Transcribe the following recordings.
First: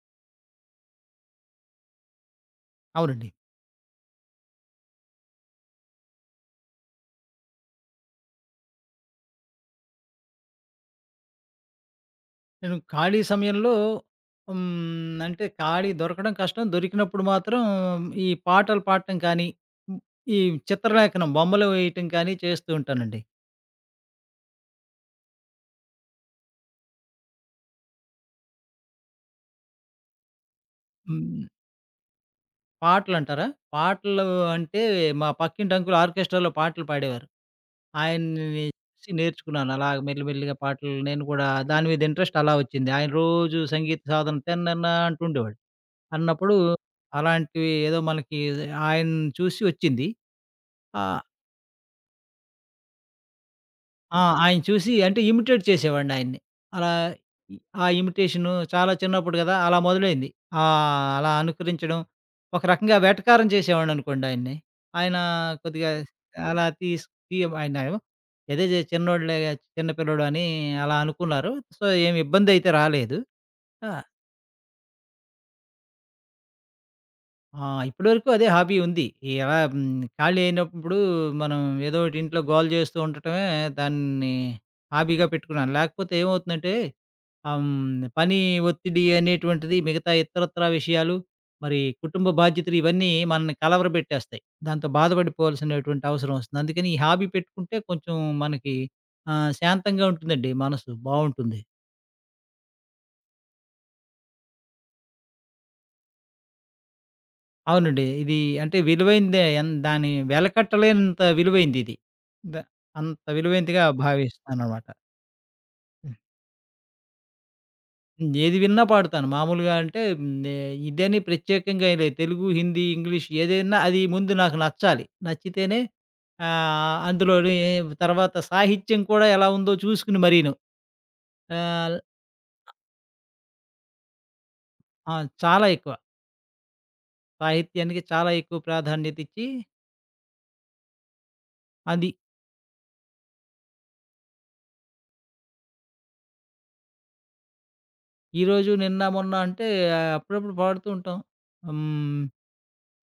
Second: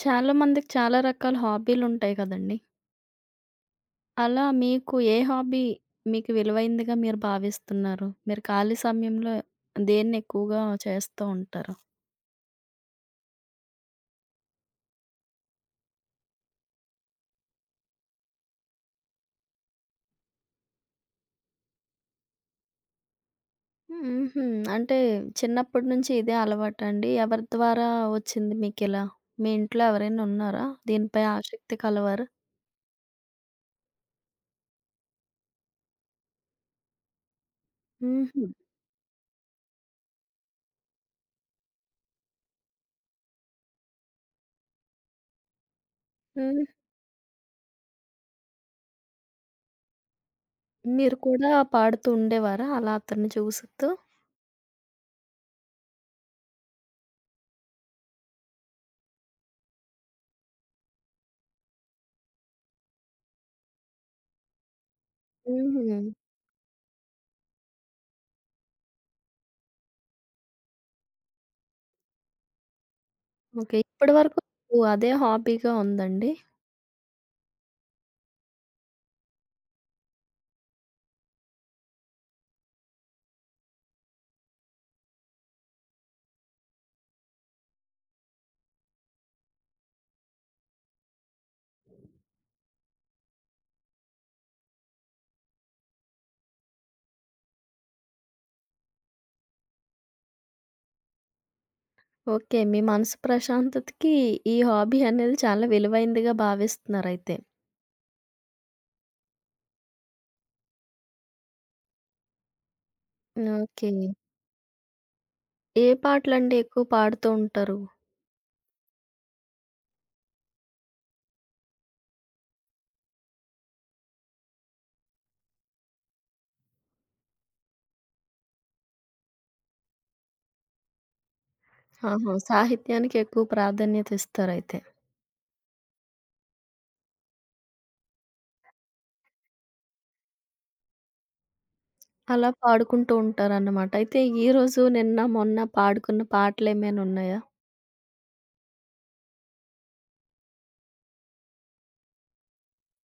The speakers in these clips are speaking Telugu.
చాలా మందికి చాలా రకాల హాబీలుంటాయి కదండీ! అవునండి. అలా మీకు ఏ హాబీ మీకు విలువైందిగా మీరు భావిస్తున్నారు? మీరు ఖాళీ సమయంలో దేన్ని ఎక్కువగా చేస్తూ ఉంటారు? నేను ఖాళీ సమయంలో అంటే ఖాళీ దొరకడం కష్టం. దొరికినప్పుడు మాత్రం ఈ పాటలు పాడటం కానీ, హ్మ్. ఈ చిత్రలేఖనం బొమ్మలు వేయటం కానీ చేస్తూ ఉంటానండి. హుహు. అంటే చిన్నప్పటి నుంచి ఇదే అలవాటా అండి? ఎవరి ద్వారా వచ్చింది మీకిలా? మీ ఇంట్లో ఎవరైనా ఉన్నారా? దీనిపై హ్మ్. ఆసక్తి కలవారు? పాటలంటారా? పాటలు అంటే మా పక్కింటి అంకుల్ ఆర్కెస్ట్రాలో పాటలు పాడేవారు. హుహు. ఆయన్ని చూసి నేర్చుకున్నాను. అలా మెల్లి మెల్లిగా పాటలు నేను కూడా దాని మీద ఇంట్రెస్ట్ అలా వచ్చింది. ఆయన రోజు సంగీత సాధన తెన్నన్న అంటుండేవాడు. అన్నప్పుడు హ్మ్. అలాంటివి ఏదో మనకి ఆయన చూసి వచ్చింది. ఆ! మీరు కూడా పాడుతూ ఉండేవారా అలా అతన్ని చూస్తూ? ఆ! ఆయన చూసి అంటే ఇమిటేట్ చేసేవాడిని ఆయన్ని. అలా ఇ ఆ ఇమిటేషను చాలా చిన్నప్పుడు గదా! అలా మొదలైంది. అలా అనుకరించడం, ఒక రకంగా వేటకారం చేసేవాడిననుకోండి ఆయన్ని. ఆయన కొద్దిగా హుహు. అలా తీయ ఆయనేమో ఏదో చిన్నోడులే చిన్న పిల్లోడు అని అలా అనుకున్నారు. సో, ఏమి ఇబ్బందయితే రాలేదు. ఓకే. ఆ! ఇప్పటి వరకు అదే హాబీగా ఉందండి? ఆ! ఇప్పటివరకు అదే హాబీ ఉంది. ఎలా ఖాళీ అయినప్పుడు మనం ఏదో ఒకటి ఇంట్లో గోల చేస్తూ ఉండటమే దాన్ని హాబీగా పెట్టుకున్నాను. లేకపోతే ఏమవుతుందంటే పని ఒత్తిడి అనేటువంటిది మిగతా ఇతరత్రా విషయాలు, మరి కుటుంబ బాధ్యతలు ఇవన్నీ మనల్ని కలవరబెట్టేస్తాయి. దాంతో బాధపడిపోవాల్సినటువంటి అవసరం వస్తుంది. అందుకని ఈ హాబీ పెట్టుకుంటే కొంచెం మనకి శాంతంగా ఉంటుందండి మనసు. బావుంటుంది. ఓకే. మీ మనసు ప్రశాంతతకి ఈ హాబీ అనేది చాలా విలువైందిగా భావిస్తున్నారయితే. అవునండి. ఇది అంటే విలువైందే. దాని వెలకట్టలేనంత విలువైందిది. ద అంత విలువైందిగా ఓకే. భావిస్తాననమాట. ఏ హ్మ్. పాటలండి ఎక్కువ పాడుతూ ఉంటారు? ఏది విన్నా పాడుతాను. మామూలుగా అంటే నే ఇదని ప్రత్యేకంగా ఏం లేదు. తెలుగు, హిందీ, ఇంగ్లీష్ ఏదైనా అది ముందు నాకు నచ్చాలి. నచ్చితేనే అందులోని తర్వాత సాహిత్యం కూడా ఎలా ఉందో చూసుకుని మరీను. ఆహ్, ఆహా! సాహిత్యానికి ఎక్కువ ప్రాధాన్యత ఇస్తారయితే. ఆ! చాలా ఎక్కువ. సాహిత్యానికి చాలా ఎక్కువ ప్రాధాన్యత ఇచ్చి అది అలా పాడుకుంటూ ఉంటారన్నమాట. అయితే ఈరోజు, నిన్న, మొన్న పాడుకున్న పాటలేమైనున్నాయా? ఈరోజు, నిన్న, మొన్న అంటే ఆ, అప్పుడప్పుడు పాడుతూ ఉంటాం. హ్మ్.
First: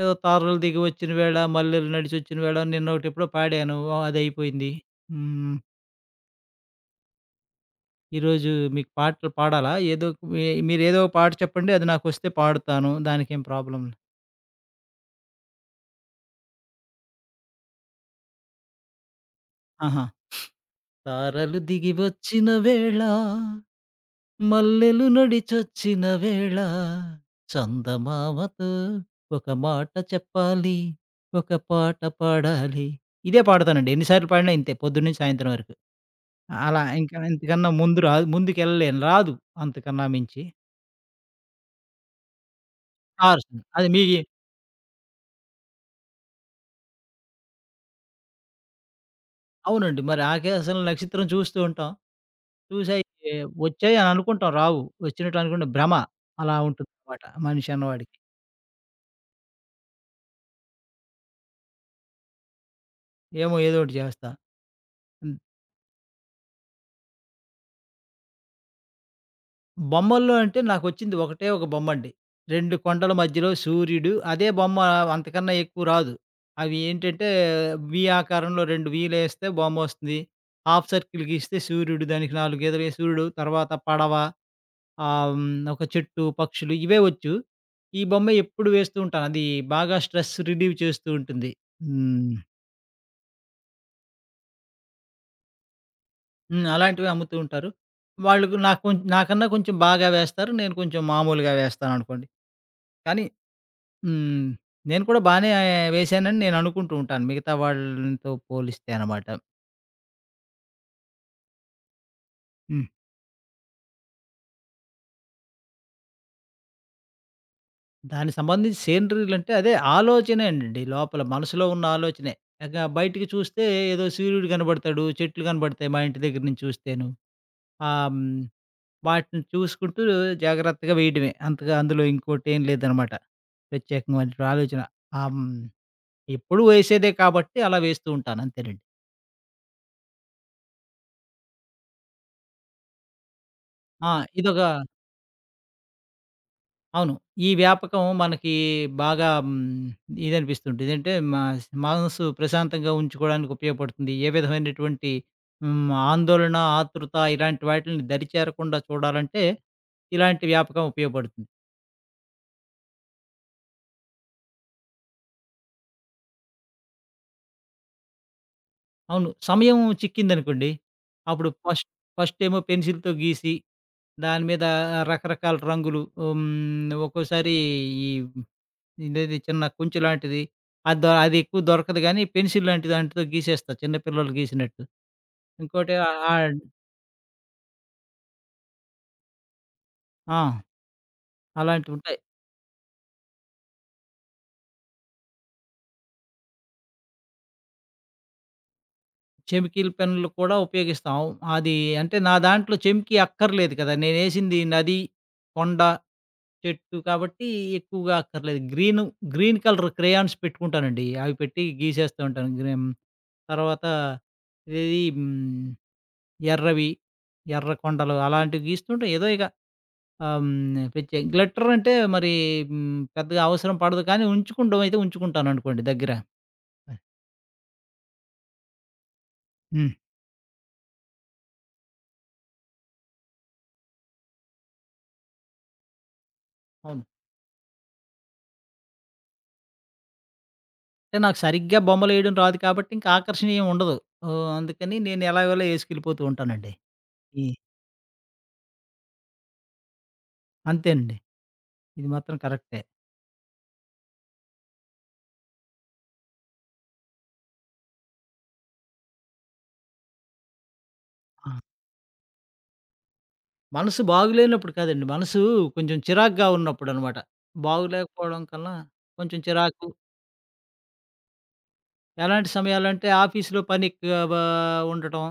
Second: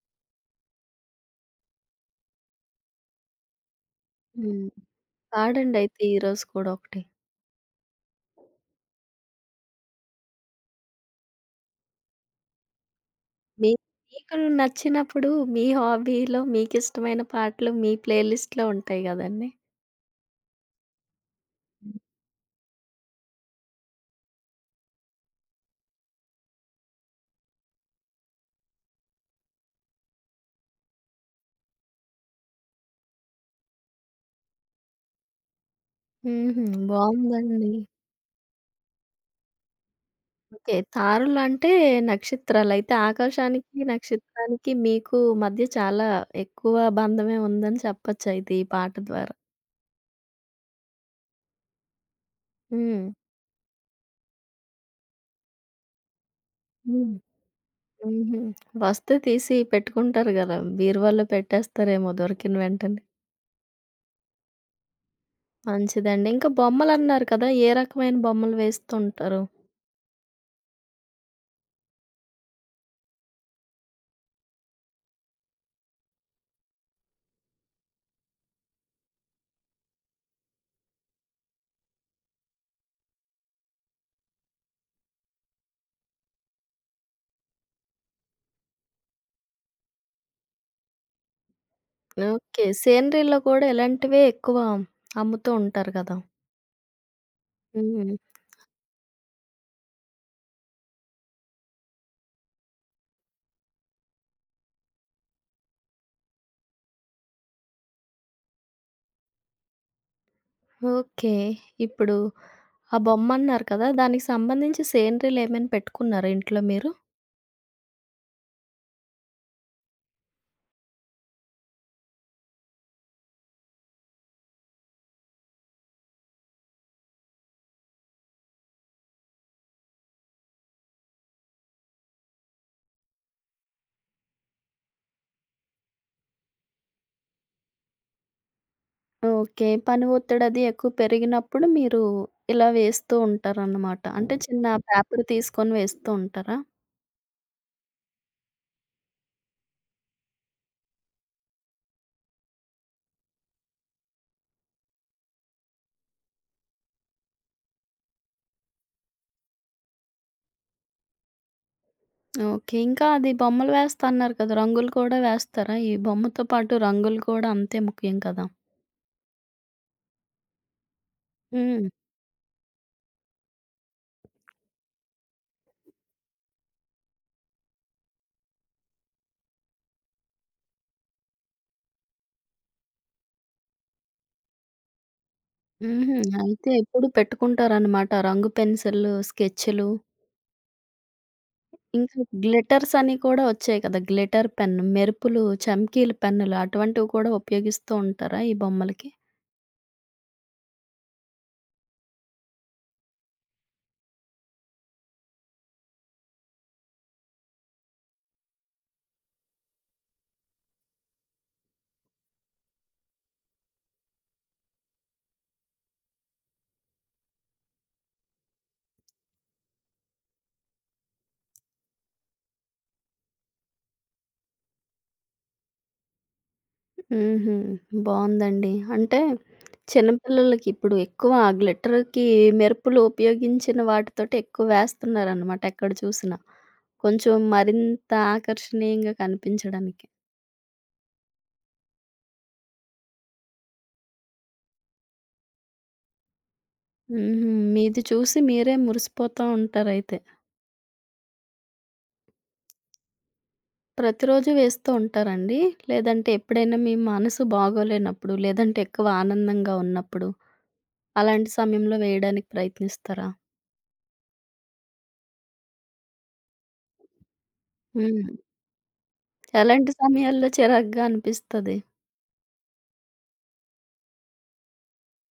ఏదో తారలు దిగి వచ్చిన వేళ, మల్లెలు నడిచొచ్చిన వేళ నిన్నొకటెప్పుడో పాడాను. హ్మ్. అదయిపోయింది. హ్మ్. పాడండయితే ఈరోజు కూడా ఒకటి. ఈరోజు మీకు పాటలు పాడాలా? ఏదో మీరేదో ఒక పాట చెప్పండి. అది నాకొస్తే పాడుతాను. దానికేం మీ ప్రాబ్లమ్ లే మీకు నచ్చినప్పుడు మీ హాబీలో మీకిష్టమైన పాటలు మీ ప్లే లిస్ట్‌లో ఉంటాయి గదండీ! ఆహా! తారలు దిగి హ్మ్. వచ్చిన వేళ, మల్లెలు నడిచొచ్చిన వేళ, చందమామతో ఒక మాట చెప్పాలి, ఒక పాట పాడాలి. ఇదే పాడతానండి. ఎన్ని సార్లు పాడినా ఇంతే పొద్దున్న నుంచి సాయంత్రం వరకు. హుహు. అలా ఇంకా ఇంతకన్నా బావుందండి. ముందు రాదు. ముందుకెళ్ళలేను. రాదు అంతకన్నా మించి. ఓకే. తారలంటే నక్షత్రాలయితే స్టార్స్ ఆకాశానికి, అది మీ నక్షత్రానికి మీకు మధ్య చాలా ఎక్కువ బంధమే ఉందని చెప్పొచ్చయితే ఈ పాట ద్వారా. అవునండి. మరి ఆకాశంలో నక్షత్రం చూస్తూ ఉంటాం. చూసాయి హ్మ్. వచ్చాయి అని అనుకుంటాం. రావు. వచ్చినట్టు అనుకుంటాం. భ్రమ అలా హ్మ్. ఉంటుందన్నమాట మనిషి అన్నవాడికి. హుహు. వస్తే తీసి పెట్టుకుంటారు గదా! బీరువాలో పెట్టేస్తారేమో దొరికిన వెంటనే. ఏమో ఏదో ఒకటి చేస్తా. మంచిదండి. ఇంకా బొమ్మలన్నారు కదా! ఏ రకమైన బొమ్మలు వేస్తుంటారు? బొమ్మల్లో అంటే నాకొచ్చింది ఒకటే ఒక బొమ్మండి. 2 కొండల మధ్యలో సూర్యుడు. అదే బొమ్మ అంతకన్నా ఎక్కువ రాదు. అవి ఏంటంటే ఆకారంలో 2 వీలేస్తే బొమ్మొస్తుంది. హాఫ్ సర్కిల్ గీస్తే సూర్యుడు, దానికి నాలుగెదలు సూర్యుడు, తర్వాత పడవ, ఆహ్, హ్మ్, ఒక చెట్టు, పక్షులు ఇవే వచ్చు. ఈ బొమ్మ ఎప్పుడు వేస్తూ ఉంటాను. అది బాగా స్ట్రెస్ రిలీవ్ చేస్తూ ఉంటుంది. హ్మ్. ఓకే. సేనరీలో కూడా ఇలాంటివే ఎక్కువ అమ్ముతూ ఉంటారు గదా! హ్మ్. అలాంటివి అమ్ముతూ ఉంటారు. హ్మ్. వాళ్ళకు నాకు నాకన్నా కొంచెం బాగా వేస్తారు. నేను కొంచెం మామూలుగా వేస్తాననుకోండి. కానీ హ్మ్. నేను కూడా బానే వేశానని నేననుకుంటూ ఉంటాను. మిగతా వాళ్ళతో పోలిస్తే అనమాట. ఓకే. ఇప్పుడు హ్మ్. ఆ బొమ్మన్నారు కదా! దానికి సంబంధించి సేనరీలేమైనా పెట్టుకున్నారా ఇంట్లో మీరు? దానికి సంబంధించి సేనరీలంటే అదే ఆలోచనేనండి లోపల మనసులో ఉన్న ఆలోచనే. ఇక బయటికి చూస్తే ఏదో సూర్యుడు కనబడతాడు, చెట్లు కనబడతాయి మా ఇంటి దగ్గర నుంచి చూస్తేను. ఆహ్, హ్మ్. వాటిని చూసుకుంటూ జాగ్రత్తగా వేయడమే. అంతగా అందులో ఇంకోటేం లేదనమాట. ప్రత్యేకమైనటువంటి ఆలోచన. ఆహ్, హ్మ్. ఎప్పుడూ వేసేదే కాబట్టి అలా వేస్తూ ఉంటాను అంతేనండి. ఓకే. పని ఒత్తిడది ఎక్కువ పెరిగినప్పుడు మీరు ఇలా వేస్తూ ఉంటారన్నమాట. ఆ! అంటే ఇదొక చిన్న పేపర్ తీసుకొని వేస్తూ ఉంటారా? అవును. ఈ వ్యాపకం మనకి బాగా ఇదనిపిస్తుంటుంది. ఇదంటే మాస్ మనసు ప్రశాంతంగా ఉంచుకోవడానికి ఉపయోగపడుతుంది. ఏ విధమైనటువంటి ఆందోళన, ఆతృత ఇలాంటి వాటిల్ని దరిచేరకుండా చూడాలంటే ఇలాంటి వ్యాపకం ఉపయోగపడుతుంది. ఓకే. ఇంకా అది బొమ్మలు వేస్తా అన్నారు కదా! రంగులు కూడా వేస్తారా? ఈ బొమ్మతో పాటు రంగులు కూడా అంతే ముఖ్యం కదా! అవును. సమయం చిక్కిందనుకోండి. అప్పుడు హ్మ్. ఫస్టేమో పెన్సిల్‌తో గీసి, దాని మీద రకరకాల రంగులు హ్మ్. ఒక్కోసారి ఈ ఇదేది చిన్న కుంచు లాంటిది అది అది ఎక్కువ దొరకదు గానీ, పెన్సిల్ లాంటి దాంటితో గీసేస్తా చిన్న పిల్లలు గీసినట్టు. ఇంకోటి హుహు. ఆహ్, ఆహ్, అయితే ఎప్పుడు పెట్టుకుంటారనమాట రంగు పెన్సిల్లు, స్కెచ్‌లు. ఆ! అలాంటివుంటాయి. ఇంకా గ్లిటర్స్ అని కూడా వచ్చాయి కదా! గ్లిటర్ పెన్, మెరుపులు, చమ్కీలు పెన్నులు అటువంటివి కూడా ఉపయోగిస్తూ ఉంటారా ఈ బొమ్మలకి? చెమికీల పెన్నులు కూడా ఉపయోగిస్తాం. అది అంటే నా దాంట్లో చెమికీ అక్కర్లేదు కదా! నేనేసింది నది, కొండ చెట్టు కాబట్టి ఎక్కువగా అక్కర్లేదు. గ్రీను, గ్రీన్ కలర్ క్రేయాన్స్ పెట్టుకుంటానండి. అవి పెట్టి గీసేస్తూ ఉంటాను. గ్రీన్ తర్వాత ఇదేది ఎర్రవి, ఎర్ర కొండలు అలాంటివి గీస్తుంటే ఏదో ఇక పిచ్చి గ్లిట్టర్ అంటే మరి పెద్దగా అవసరం పడదు కానీ ఉంచుకుండం అయితే ఉంచుకుంటాననుకోండి దగ్గర. హుహు. బావుందండి. అంటే హ్మ్. చిన్న పిల్లలకి ఇప్పుడు ఎక్కువ ఆ గ్లిటర్‌కి మెరుపులు ఉపయోగించిన వాటితోటి ఎక్కువ వేస్తున్నారనమాట ఎక్కడ చూసినా. అవును. కొంచెం మరింత ఆకర్షణీయంగా కనిపించడానికి. అంటే నాకు సరిగ్గా బొమ్మలేయడం రాదు కాబట్టి ఇంకా ఆకర్షణీయం ఉండదు. ఓహ్! అందుకని నేను ఎలాగోలా ఏసుకెళ్ళిపోతూ ఉంటానండి. ఈ హుహు. మీది చూసి మీరే మురిసిపోతూ ఉంటారయితే. అంతేనండి. ఇది మాత్రం కరెక్టే. ప్రతిరోజు వేస్తూ ఉంటారండి? లేదంటే ఎప్పుడైనా మీ మనసు బాగోలేనప్పుడు, లేదంటే ఎక్కువ ఆనందంగా ఉన్నప్పుడు, అలాంటి సమయంలో వేయడానికి ప్రయత్నిస్తారా? మనసు బాగులేనప్పుడు కాదండి. మనసు కొంచెం చిరాకుగా ఉన్నప్పుడనమాట. హ్మ్. బాగులేకపోవడం కన్నా కొంచెం చిరాకు. ఎలాంటి సమయాల్లో చిరాకుగా అనిపిస్తది? ఎలాంటి సమయాలంటే ఆఫీస్‌లో పని ఎక్కువగా ఉండటం,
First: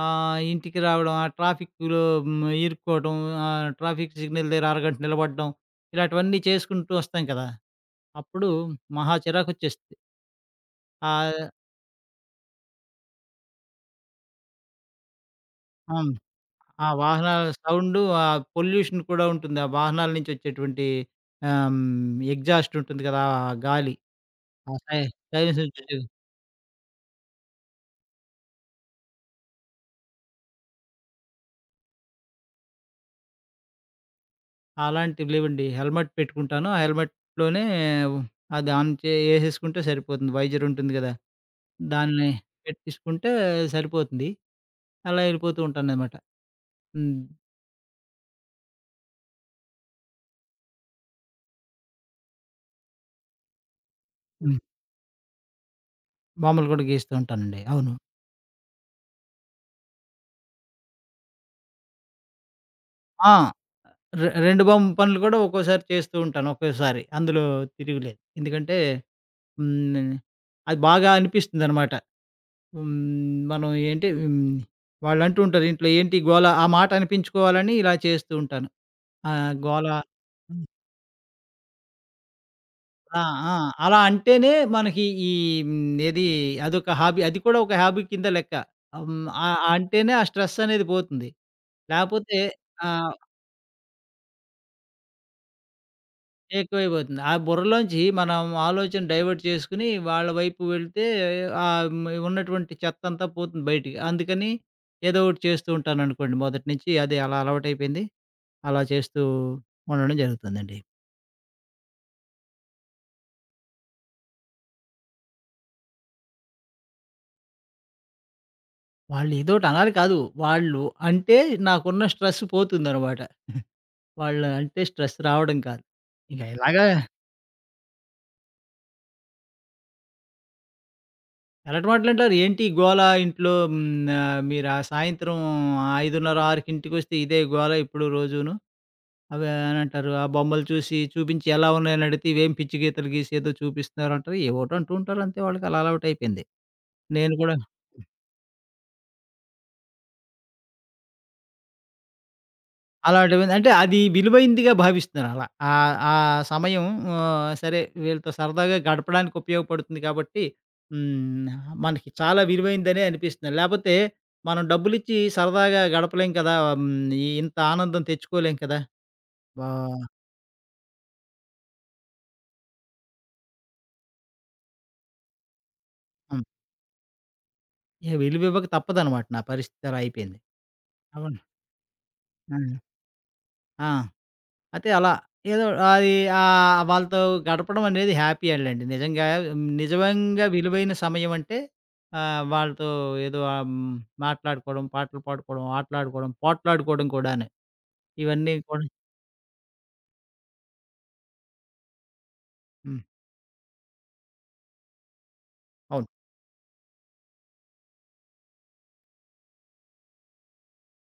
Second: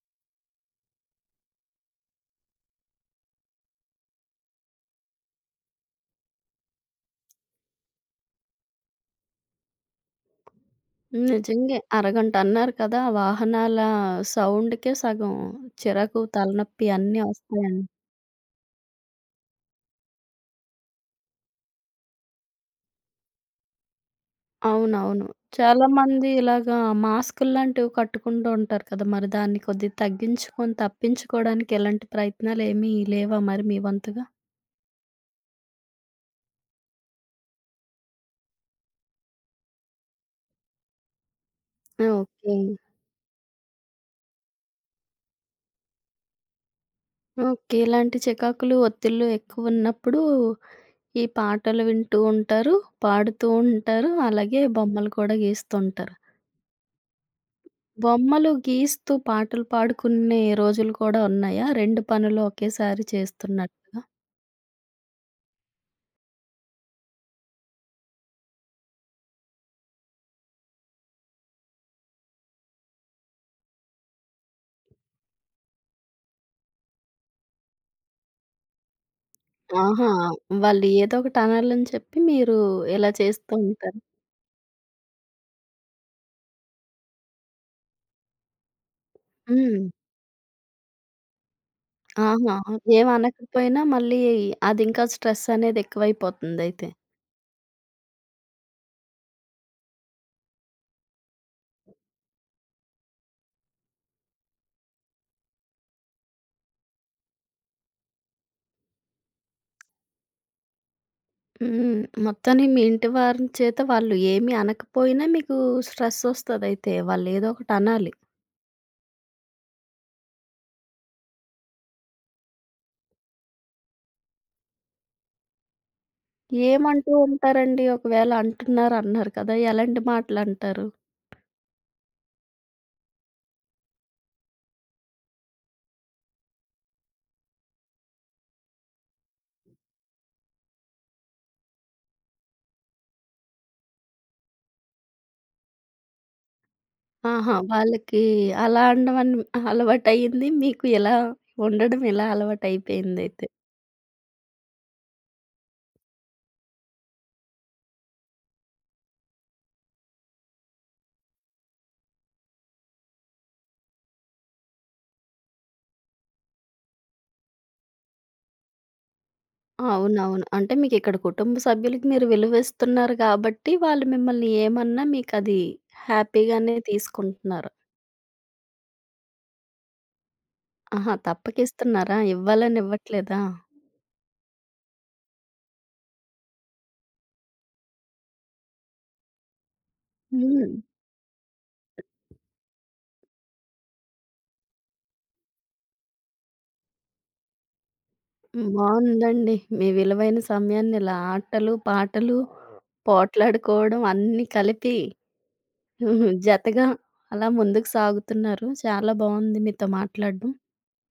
ఇంటికి రావడం, ఆ ట్రాఫిక్‌లో ఇరుక్కోవడం, ట్రాఫిక్ సిగ్నల్ దగ్గర అరగంట నిలబడడం, ఇలాంటివన్నీ చేసుకుంటూ వస్తాం కదా! అప్పుడు మహా చిరాకొచ్చేస్తది. హ్మ్. ఆహ్, నిజంగే అరగంట అన్నారు కదా! వాహనాల సౌండ్‌కే సగం అవును. చిరాకు, తలనొప్పి ఆ అన్నీ వాహనాల వస్తాయండి. సౌండు, ఆ పొల్యూషన్ కూడా ఉంటుంది. ఆ వాహనాల నుంచి వచ్చేటువంటి ఆహ్, హ్మ్, ఎగ్జాస్ట్ ఉంటుంది కదా! ఆ గాలి. ఆ! అవునవును. సైలెన్సర్ పెట్టు చాలామంది ఇలాగా మాస్కులు లాంటివి కట్టుకుంటూ ఉంటారు కదా! మరి దాన్ని కొద్దిగా తగ్గించుకొని, తప్పించుకోవడానికి ఎలాంటి ప్రయత్నాలేమీ లేవా మరి మీ వంతుగా? అలాంటివి లేవండి. హెల్మెట్ పెట్టుకుంటాను. ఆ హెల్మెట్‌లోనే అది ఆన్ ఏసేసుకుంటే సరిపోతుంది. వైజర్ ఉంటుంది గదా! ఆ! దాన్ని ఓకే. పెట్టేసుకుంటే సరిపోతుంది. అలా వెళ్ళిపోతూ ఉంటాననమాట. హ్మ్. ఓకే. ఇలాంటి చికాకులు, ఒత్తిళ్ళు ఎక్కువున్నప్పుడు ఈ పాటలు వింటూ ఉంటారు, పాడుతూ ఉంటారు. హ్మ్. అలాగే బొమ్మలు కూడా గీస్తుంటారు. బొమ్మలు కూడా గీస్తూ ఉంటానండి. అవును. బొమ్మలు గీస్తూ పాటలు పాడుకునే రోజులు కూడా ఉన్నాయా? 2 పనులు ఒకేసారి ఆ! చేస్తున్నట్టుగా? 2 బొమ్మ పనులు కూడా ఒక్కోసారి చేస్తూ ఉంటాను. ఒకేసారి అందులో తిరుగులేదు. ఎందుకంటే హ్మ్. అది బాగా అనిపిస్తుందనమాట. హ్మ్. మనం ఏంటి హ్మ్. వాళ్ళంటూ ఉంటారు ఇంట్లో ఏంటి గోల? ఆ మాట అనిపించుకోవాలని ఇలా చేస్తూ ఉంటాను. ఆహ్, గోల ఆహా! హ్మ్. వాళ్ళు ఏదో ఒకటి అనాలని చెప్పి మీరు ఇలా ఆ! చేస్తూ ఆ! ఉంటారు. అలా అంటేనే మనకి ఈ హ్మ్. ఏది అదొక హాబీ అది కూడా ఒక హాబీ కింద లెక్క. హ్మ్. హ్మ్. అంటేనే ఆ స్ట్రెస్ అనేది పోతుంది. లేపోతే ఆహా! ఆహ్, ఏమనకపోయినా మళ్ళీ అదింకా స్ట్రెస్ అనేది ఎక్కువైపోతుందయితే. ఎక్కువైపోతుంది. ఆ బుర్రలోంచి మనం ఆలోచన డైవర్ట్ చేసుకొని వాళ్ళ వైపు వెళ్తే ఆహ్, హ్మ్. ఉన్నటువంటి చెత్తంతా పోతుంది బయటికి. అందుకని ఏదో ఒకటి చేస్తూ ఉంటాననుకోండి మొదటి నుంచి. అది అలా అలవాటయిపోయింది. అలా చేస్తూ ఉండడం జరుగుతుందండి. హ్మ్. మొత్తానికి మీ ఇంటి వారి చేత వాళ్ళు ఏమి అనకపోయినా మీకు స్ట్రెస్ ఒస్తదయితే. వాళ్ళేదో ఒకటనాలి. వాళ్ళేదోటి అనాలి కాదు. వాళ్ళు అంటే నాకున్న స్ట్రెస్ పోతుందనమాట. వాళ్ళు అంటే స్ట్రెస్ రావడం కాదు. ఇక ఇలాగా ఏమంటూ ఉంటారండి? ఒకవేళ అంటున్నారన్నారు కదా! ఎలాంటి మాటలంటారు? ఎలాంటి మాటలంటారు? ఏంటి గోల ఇంట్లో హ్మ్. మీరా సాయంత్రం 5:30, 6కి ఇంటికొస్తే ఇదే గోల ఇప్పుడు రోజును. అవి అనంటారు. ఆ బొమ్మలు చూసి చూపించి ఎలా ఉన్నాయని అడిగితే ఇవేం పిచ్చి గీతలు గీసి ఏదో చూపిస్తున్నారు అంటారు. ఏవోటో అంటూ ఉంటారు అంతే వాళ్ళకి అలా అలవాటయిపోయింది. నేను ఆహా! కూడా వాళ్ళకి అలా అనడం అలవాటయింది. మీకు ఇలా ఉండడం ఇలా అలాంటివి అలవాటయిపోయిందయితే. అంటే అది విలువైందిగా భావిస్తున్నారలా. ఆహ్, ఆ ఆ సమయం సరే వీళ్ళతో సరదాగా గడపడానికి ఉపయోగపడుతుంది కాబట్టి, హ్మ్. మనకి చాలా విలువైందనే అనిపిస్తుంది. లేపోతే మనం డబ్బులిచ్చి సరదాగా గడపలేం కదా! హ్మ్. ఇంత ఆనందం తెచ్చుకోలేం కదా! వా అవునవును. అంటే మీకిక్కడ కుటుంబ సభ్యులకి మీరు విలువిస్తున్నారు గాబట్టి, వాళ్ళు మిమ్మల్ని ఏమన్నా మీకది హ్మ్. హ్యాపీగానే తీసుకుంటున్నారు. విలువివ్వక తప్పదనమాట నా పరిస్థితి అలా అయిపోయింది. ఆహా! అవును. తప్పకిస్తున్నారా? ఆ! ఇవ్వాలని ఇవ్వట్లేదా? ఆ! అయితే అలా ఏదో అది వాళ్ళతో గడపడం అనేది హ్యాపీ అండి. నిజంగా నిజంగా హ్మ్. విలువైన సమయం అంటే వాళ్ళతో ఏదో మాట్లాడుకోవడం, పాటలు పాడుకోవడం, ఆటలాడుకోవడం, పోట్లాడుకోవడం కూడాను. ఇవన్నీ హ్మ్. కూడా బావుందండి. మీ విలువైన సమయాన్ని ఇలా ఆటలు, పాటలు, హ్మ్. పోట్లాడుకోవడం అన్నీ కలిపి అవును. జతగా అలా ముందుకు సాగుతున్నారు. చాలా బావుంది మీతో మాట్లాడడం.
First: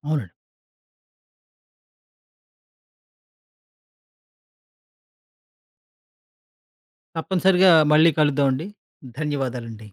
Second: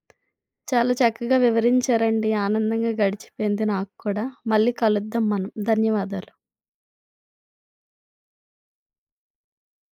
అవునండి. చాలా చక్కగా వివరించారండి. ఆనందంగా గడిచిపోయింది నాకు కూడా. మళ్ళీ కలుద్దాం మనం. ధన్యవాదాలు. తప్పనిసరిగా మళ్ళీ కలుద్దామండి. ధన్యవాదాలండి.